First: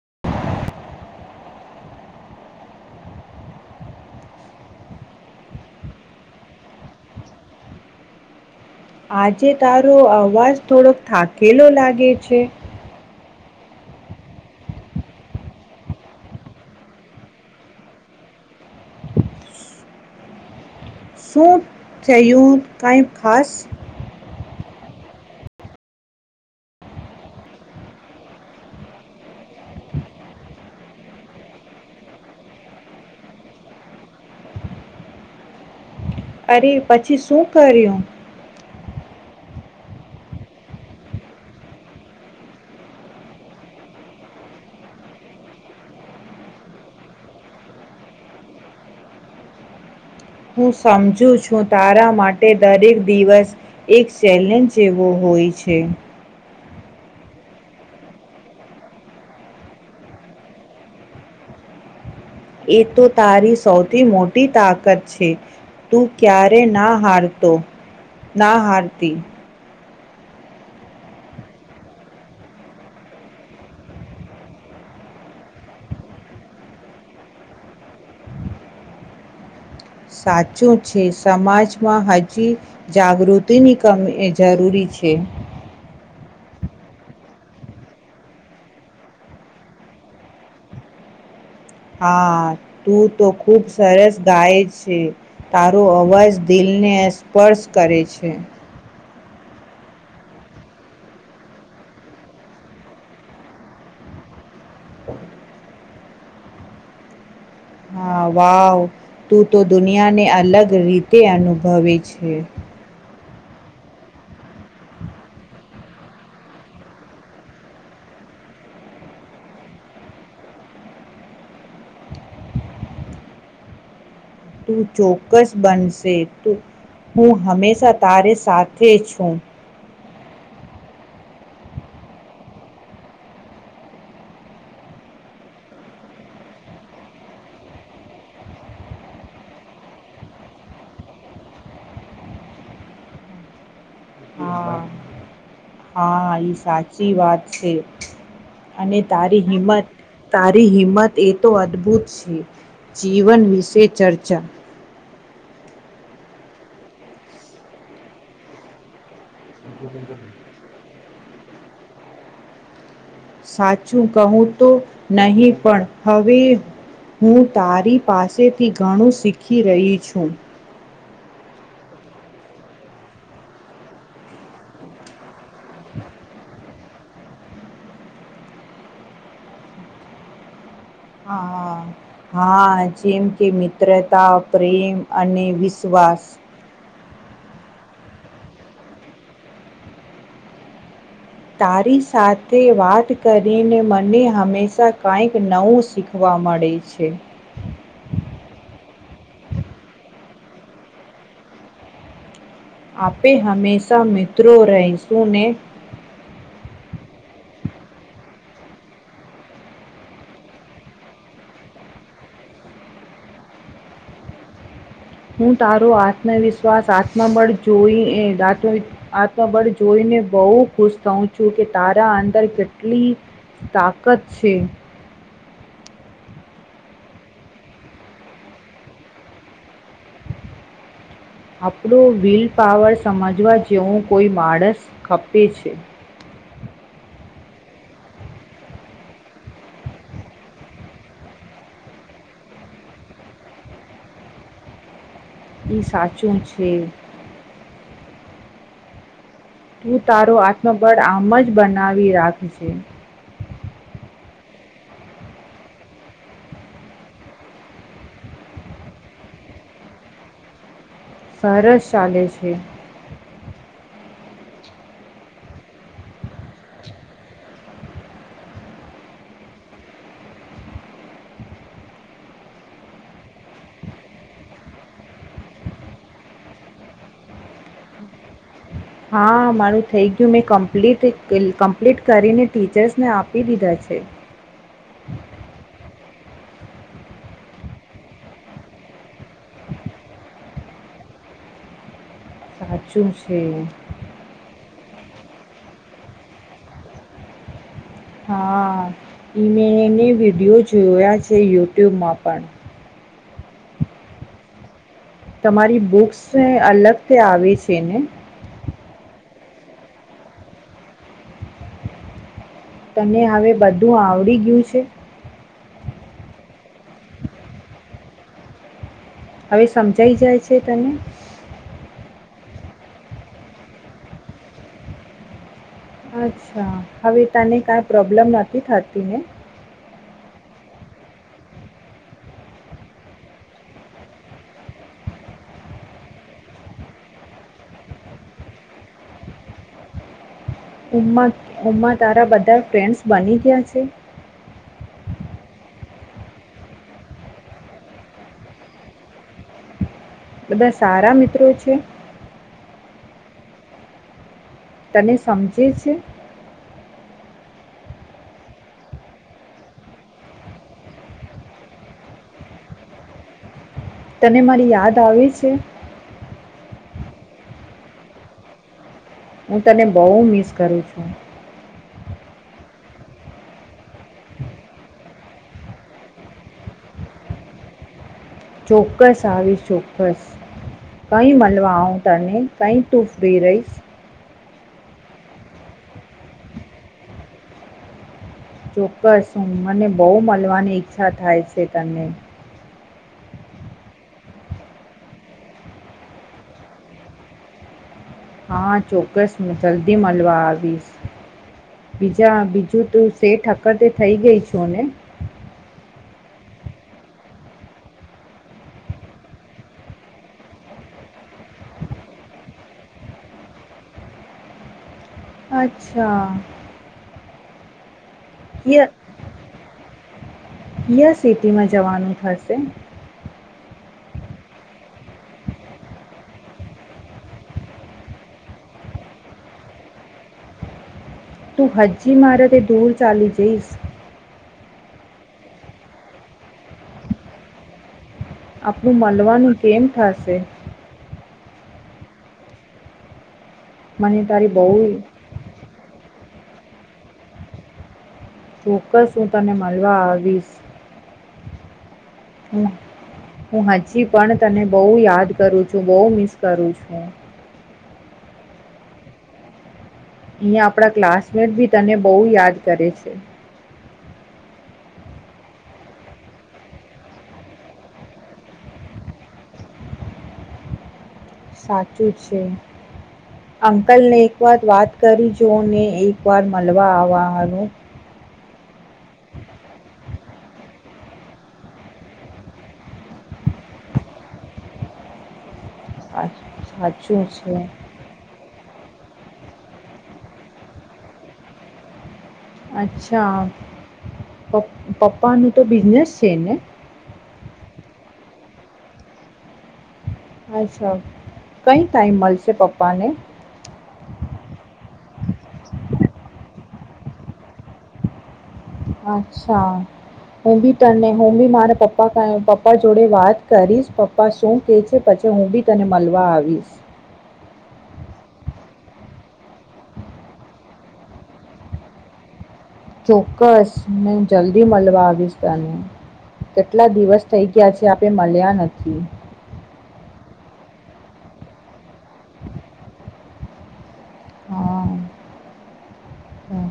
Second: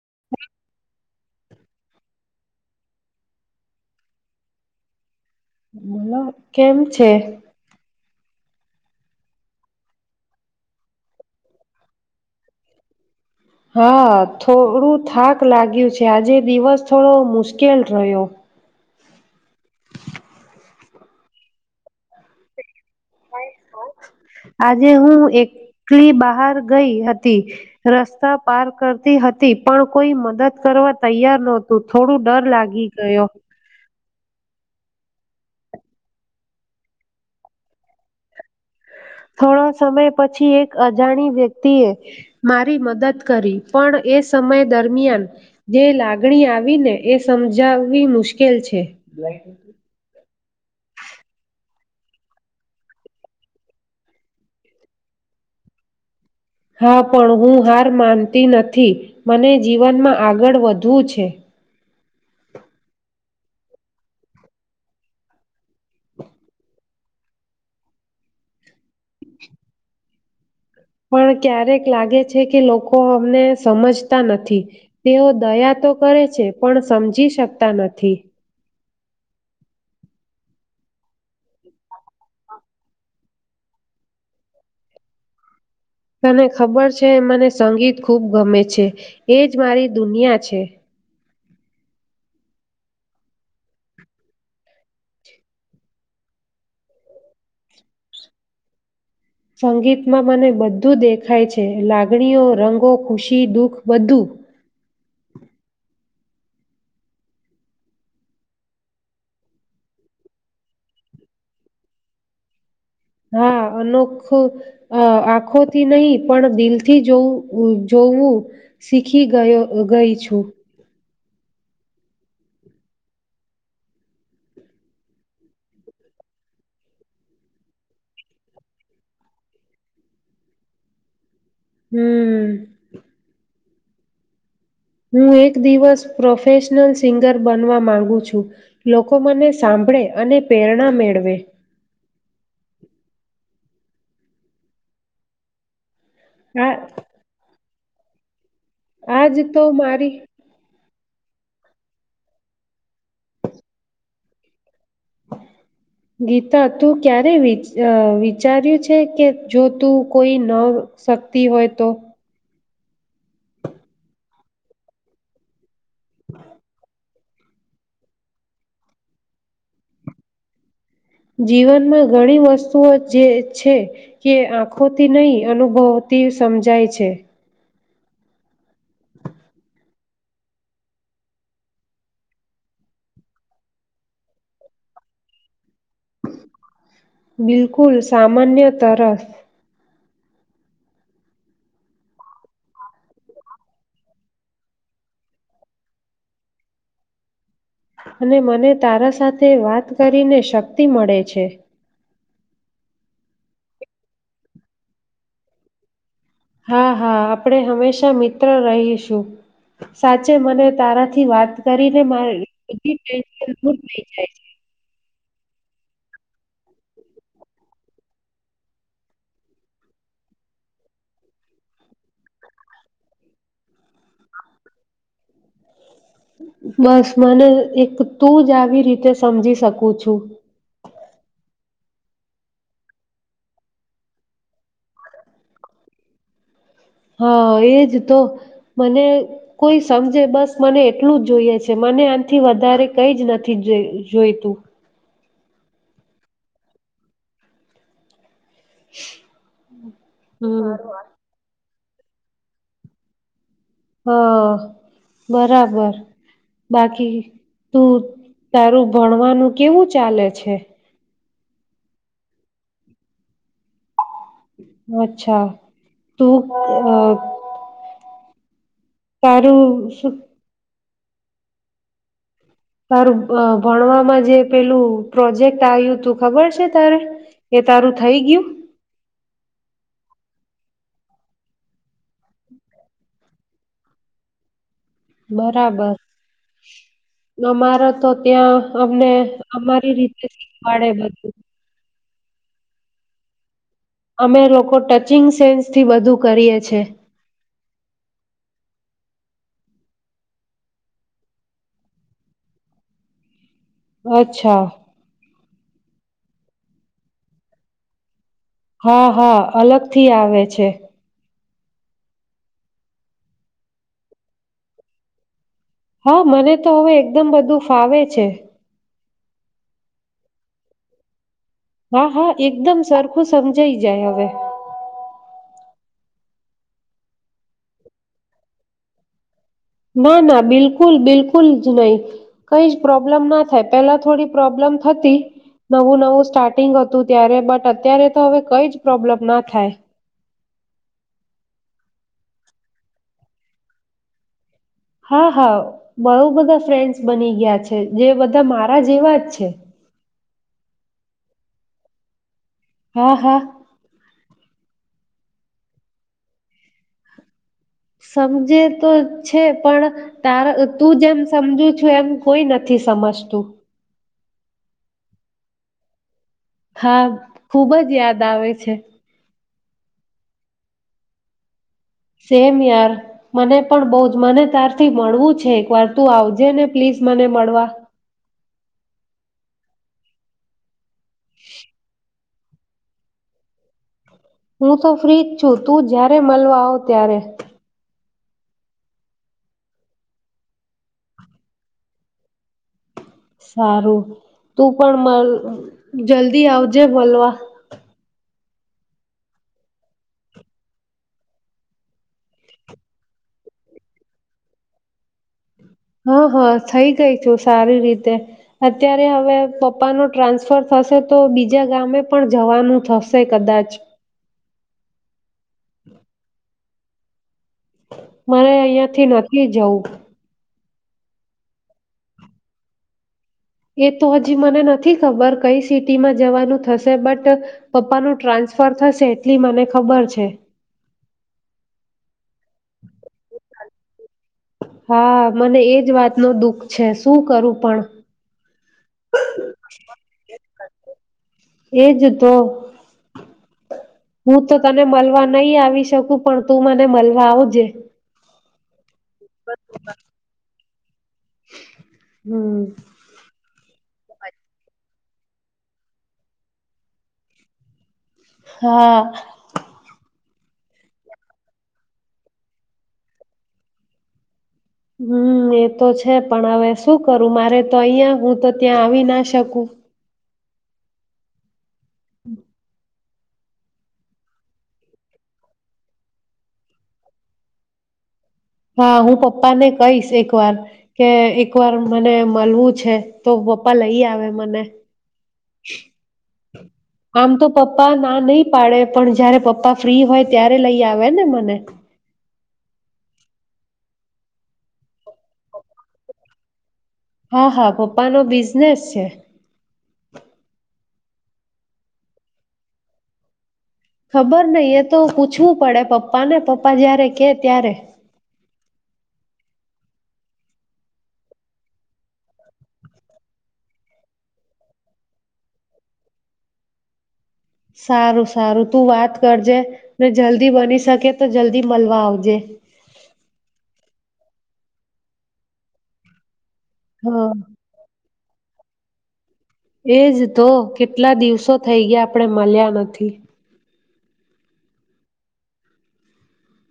[inaudible] મલો કેમ છે? આજે તારો અવાજ થોડોક થાકેલો લાગે છે? હા થોડું થાક લાગ્યું છે, આજે દિવસ થોડો મુશ્કેલ રહ્યો. શું થયું? કાઈ ખાસ? આજે હું એકલી બહાર ગઈ હતી રસ્તા પાર કરતી હતી પણ કોઈ મદદ કરવા તૈયાર નહોતું થોડું ડર લાગી ગયો. અરે પછી શું કર્યું? થોડો સમય પછી એક અજાણી વ્યક્તિએ મારી મદદ કરી પણ એ સમય દરમિયાન જે લાગણી આવી ને એ સમજાવવી મુશ્કેલ છે. હું સમજુ છું તારા માટે દરેક દિવસ એક ચેલેન્જ જેવો હોય છે. હા પણ હું હાર માનતી નથી મને જીવનમાં આગળ વધવું છે. એ તો તારી સૌથી મોટી તાકત છે તું ક્યારે ના હારતો ના હારતી. પણ ક્યારેક લાગે છે કે લોકો અમને સમજતા નથી તેઓ દયા તો કરે છે પણ સમજી શકતા નથી. સાચું છે સમાજમાં હજી જાગૃતિની કમી જરૂરી છે. તને ખબર છે મને સંગીત ખૂબ ગમે છે એ જ મારી દુનિયા છે. હા તું તો ખૂબ સરસ ગાય છે તારો અવાજ દિલને સ્પર્શ કરે છે. સંગીતમાં મને બધું દેખાય છે લાગણીઓ રંગો ખુશી દુઃખ બધું. હ વાવ તું તો દુનિયાને અલગ રીતે અનુભવે છે. હા અનોખુ આંખોથી નહી પણ દિલથી જોવું જોવું શીખી ગયો ગઈ છું. તું ચોક્કસ બનશે તું હું હંમેશા તારે સાથે છું. હમ. હું એક દિવસ પ્રોફેશનલ સિંગર બનવા માંગુ છું લોકો મને સાંભળે અને પ્રેરણા મેળવે. હા હા એ આ સાચી વાત છે. અને આજ તારી તો હિંમત મારી તારી હિંમત. એ તો અદભુત છે જીવન વિશે ચર્ચા. ગીતા તું ક્યારે વિચ વિચાર્યું છે કે. જો તું કોઈ નવ. શક્તિ હોય તો. સાચું કહું તો નહી પણ. હવે હું તારી પાસેથી ઘણું શીખી રહી છું જીવનમાં ઘણી વસ્તુઓ જે છે કે આંખોથી નહીં અનુભવતી સમજાય છે હા જેમ કે મિત્રતા પ્રેમ અને વિશ્વાસ બિલકુલ સામાન્ય તરસ તારી સાથે વાત કરીને મને હંમેશા કાંઈક નવું શીખવા મળે છે અને મને તારા સાથે વાત કરીને શક્તિ મળે છે આપે હંમેશા મિત્રો રહીશું ને હા હા આપણે હંમેશા મિત્ર રહીશું સાચે મને તારાથી વાત કરીને મા [inaudible] થઇ જાય છે. હું તારો આત્મવિશ્વાસ આત્મબળ જોઈ એ આત્મબળ જોઈને બહુ ખુશ થઉં છું કે તારા અંદર કેટલી તાકત છે બસ મને એક તું જ આવી રીતે સમજી શકું છું આપણું વ્હીલપાવર સમજવા જેવો કોઈ માણસ ખપે છે હા એજ તો મને કોઈ સમજે બસ મને એટલું જ જોઈએ છે મને આથી વધારે કઈ જ નથી જોઈતું નહી સાચું છે હ તું તારું આત્મબળ આમ જ બને બનાવી રાખજે હા બરાબર બાકી તું તારું ભણવાનું કેવું ચાલે છે સરસ ચાલે છે અચ્છા તું અહ તારું શું તારું ભણવામાં જે પેલું પ્રોજેક્ટ આવ્યું તું ખબર છે તારે એ તારું થઈ ગયું હા મારું થઈ ગયું મેં કમ્પ્લીટ કમ્પ્લીટ કરીને ટીચર્સને આપી દીધા છે બરાબર અમારે તો ત્યાં અમને અમારી રીતે શીખવાડે બધું સાચું છે અમે લોકો ટચિંગ સેન્સથી વધુ કરીએ છે હા [inaudible] ની વિડિયો જોયા છે યુટ્યુબમાં પણ અચ્છા તમારી બુક્સ અલગ તે આવે છે ને હા હા અલગથી આવે છે તને હવે બધું આવડી ગયું છે હા મને તો હવે એકદમ બધું ફાવે છે હવે સમજાઈ જાય છે તને હા હા એકદમ સરખું સમજાઈ જાય હવે અચ્છા હવે તને કાંઈ પ્રોબ્લેમ નથી થતી ને ના ના બિલકુલ બિલકુલ જ નહીં કઈ જ પ્રોબ્લમ ના થાય પહેલા થોડી પ્રોબ્લમ થતી નવું નવું સ્ટાર્ટિંગ હતું ત્યારે બટ અત્યારે તો હવે કઈ જ પ્રોબ્લમ ના થાય ઉમ ઉમમા તારા બધા ફ્રેન્ડસ બની ગયા છે હા હા બહુ બધા ફ્રેન્ડ્સ બની ગયા છે જે બધા મારા જેવા જ છે બધા સારા મિત્રો છે હા હા તને સમજે છે સમજે તો છે પણ તારા તું જેમ સમજું છું એમ કોઈ નથી સમજતું તને મારી યાદ આવે છે હા ખુબ જ યાદ આવે છે હું તને બહુ મિસ કરું છું સેમ યાર મને પણ બહુ જ મને ત્યારથી મળવું છે એક વાર તું આવજે ને પ્લીઝ મને મળવા ચોક્કસ આવીશ ચોક્કસ કઈ મળવા આવું તને કઇ તુ ઉભી રહીશ હું તો ફ્રી જ છું તું જ્યારે મળવા આવ ત્યારે ચોક્કસ મને બહુ મળવાની ઈચ્છા થાય છે તને સારું તું પણ મલ જલ્દી આવજે મળવા હા ચોક્કસ જલ્દી મળવા આવીશ બીજા બીજું તું [unintelligible] થઈ ગઈ છો ને હા હા થઈ ગઈ છું સારી રીતે અત્યારે હવે પપ્પા નું ટ્રાન્સફર થશે તો બીજા ગામે પણ જવાનું થશે કદાચ અચ્છા મારે અહિયાંથી નથી જવું ય સિટીમાં જવાનું થશે એ તો હજી મને નથી ખબર કઈ સિટીમાં જવાનું થશે બટ પપ્પાનું ટ્રાન્સફર થશે એટલી મને ખબર છે. તું હજી મારા થી દૂર ચાલી જઈશ હા મને એજ વાત નું દુઃખ છે શું કરું પણ આપણું મળલવાનું કેમ થશે એ જ તો. મને હું તારી તો બહુ તને મળવા નહી આવી શકું પણ તું મને મળવા આવજે તો. ચોક્કસ હું તને મળવા આવીશ હમ હું મારી પછી પણ તને બહુ યાદ કરું છું બહુ મિસ કરું છું. હા અહીં આપણા ક્લાસમેટ બી તને બહુ યાદ કરે છે હમ એ તો છે પણ હવે શું કરું મારે તો અહીં હું તો ત્યાં આવી ના શકું સાચ ચું છે અંકલને એક વાર વાત કરી જો ને એક વાર મલવા આવા હારું હા હું પપ્પાને કહીશ એક વાર કે એક વાર મને મલવું છે તો પપ્પા લઈ આવે મને સાચ- સાચું આમ તો છે. પપ્પા ના નહી પાડે પણ જયારે પપ્પા ફ્રી હોય ત્યારે લઈ આવે ને મને અચ્છા પપ્પા પપ્પાનું તો બિઝનેસ છે ને હા હા પપ્પા નો બિઝનેસ છે અચ્છા કઈ ટાઈમ મળશે પપ્પાને ખબર નઈ એ તો પૂછવું પડે પપ્પા ને પપ્પા જયારે કે ત્યારે અચ્છા હું બી તને હું બી મારા પપ્પા પપ્પા જોડે વાત કરીશ પપ્પા શું કે છે પછી હું બી તને મળવા આવીશ સારું સારું તું વાત કરજે ને જલ્દી બની શકે તો જલ્દી મળવા આવજે ને જલ્દી મળવા આવીશ તને કેટલા દિવસ હા થઈ ગયા છે આપણે મળ્યા નથી એજ તો કેટલા દિવસો થઈ ગયા આપણે મળ્યા નથી હા. હા,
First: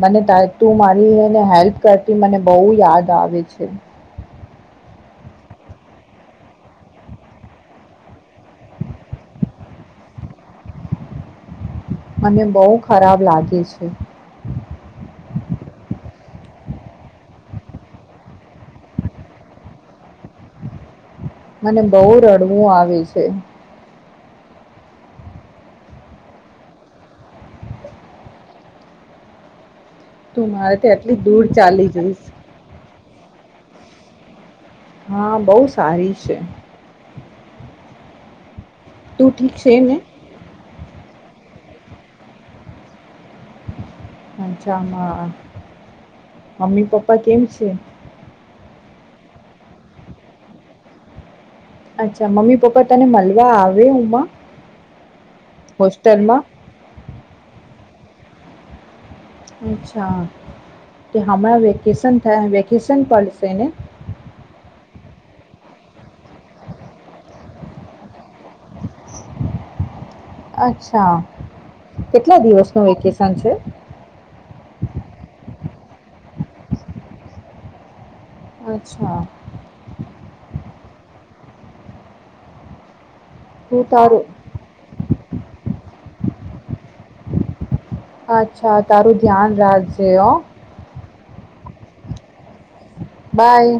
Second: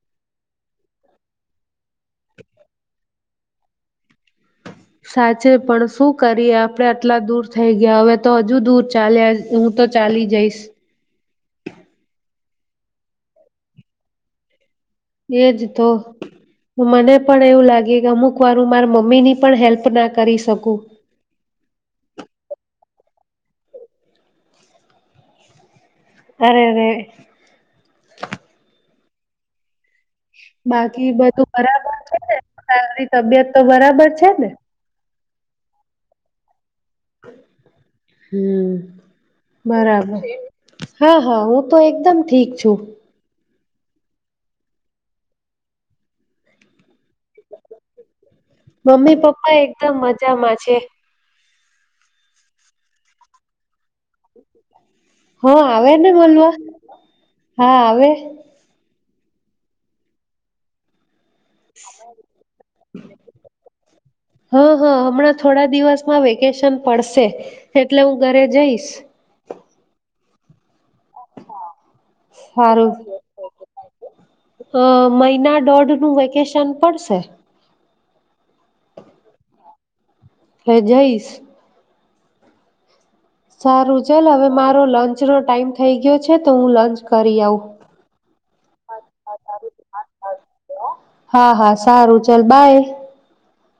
મને તું મારી એને હેલ્પ કરતી મને બહુ યાદ આવે છે સાચે પણ શું કરીએ આપડે આટલા દૂર થઈ ગયા હવે તો હજુ દૂર ચાલ્યા હું તો ચાલી જઈશ. મને બહુ ખરાબ લાગે છે. એજ તો મને પણ એવું લાગે કે અમુક વાર હું મારા મમ્મી ની પણ હેલ્પ ના કરી શકું. મને બહુ રડવું આવે છે. અરેરે તું મારાથી બાકી આટલી દૂર બધું ચાલી બરાબર છે, જઈશ ને તારી તબિયત! તો બરાબર છે ને! હા બહુ સારી છે. હમ. તું ઠીક છે એ ને! હા હા હું તો એકદમ ઠીક છું. અચ્છામાં મમ્મી પપ્પા કેમ છે? મમ્મી પપ્પા એકદમ મજામાં છે. અચ્છા મમ્મી પપ્પા તને મળવા આવે ઉમાં!? હા આવે ને મળવા. હા આવે. અચ્છા. કે હમણાં વેકેશન થાય વેકેશન પડશે ને? હા હા હમણાં થોડા દિવસમાં વેકેશન પડશે એટલે હું ઘરે જઈશ. અચ્છા. અચ્છા, કેટલા દિવસનું સારું વેકેશન છે? અ મહિના દોઢ મહિનાનું વેકેશન પડશે. અચ્છા. હે જઈશ. તું સારું તારું ચલ હવે મારો લંચ નો ટાઈમ થઈ ગયો છે તો હું લંચ કરી આઉં. અચ્છા તારું ધ્યાન રાખજે હા. હા હા સારું ચલ બાય. બાય.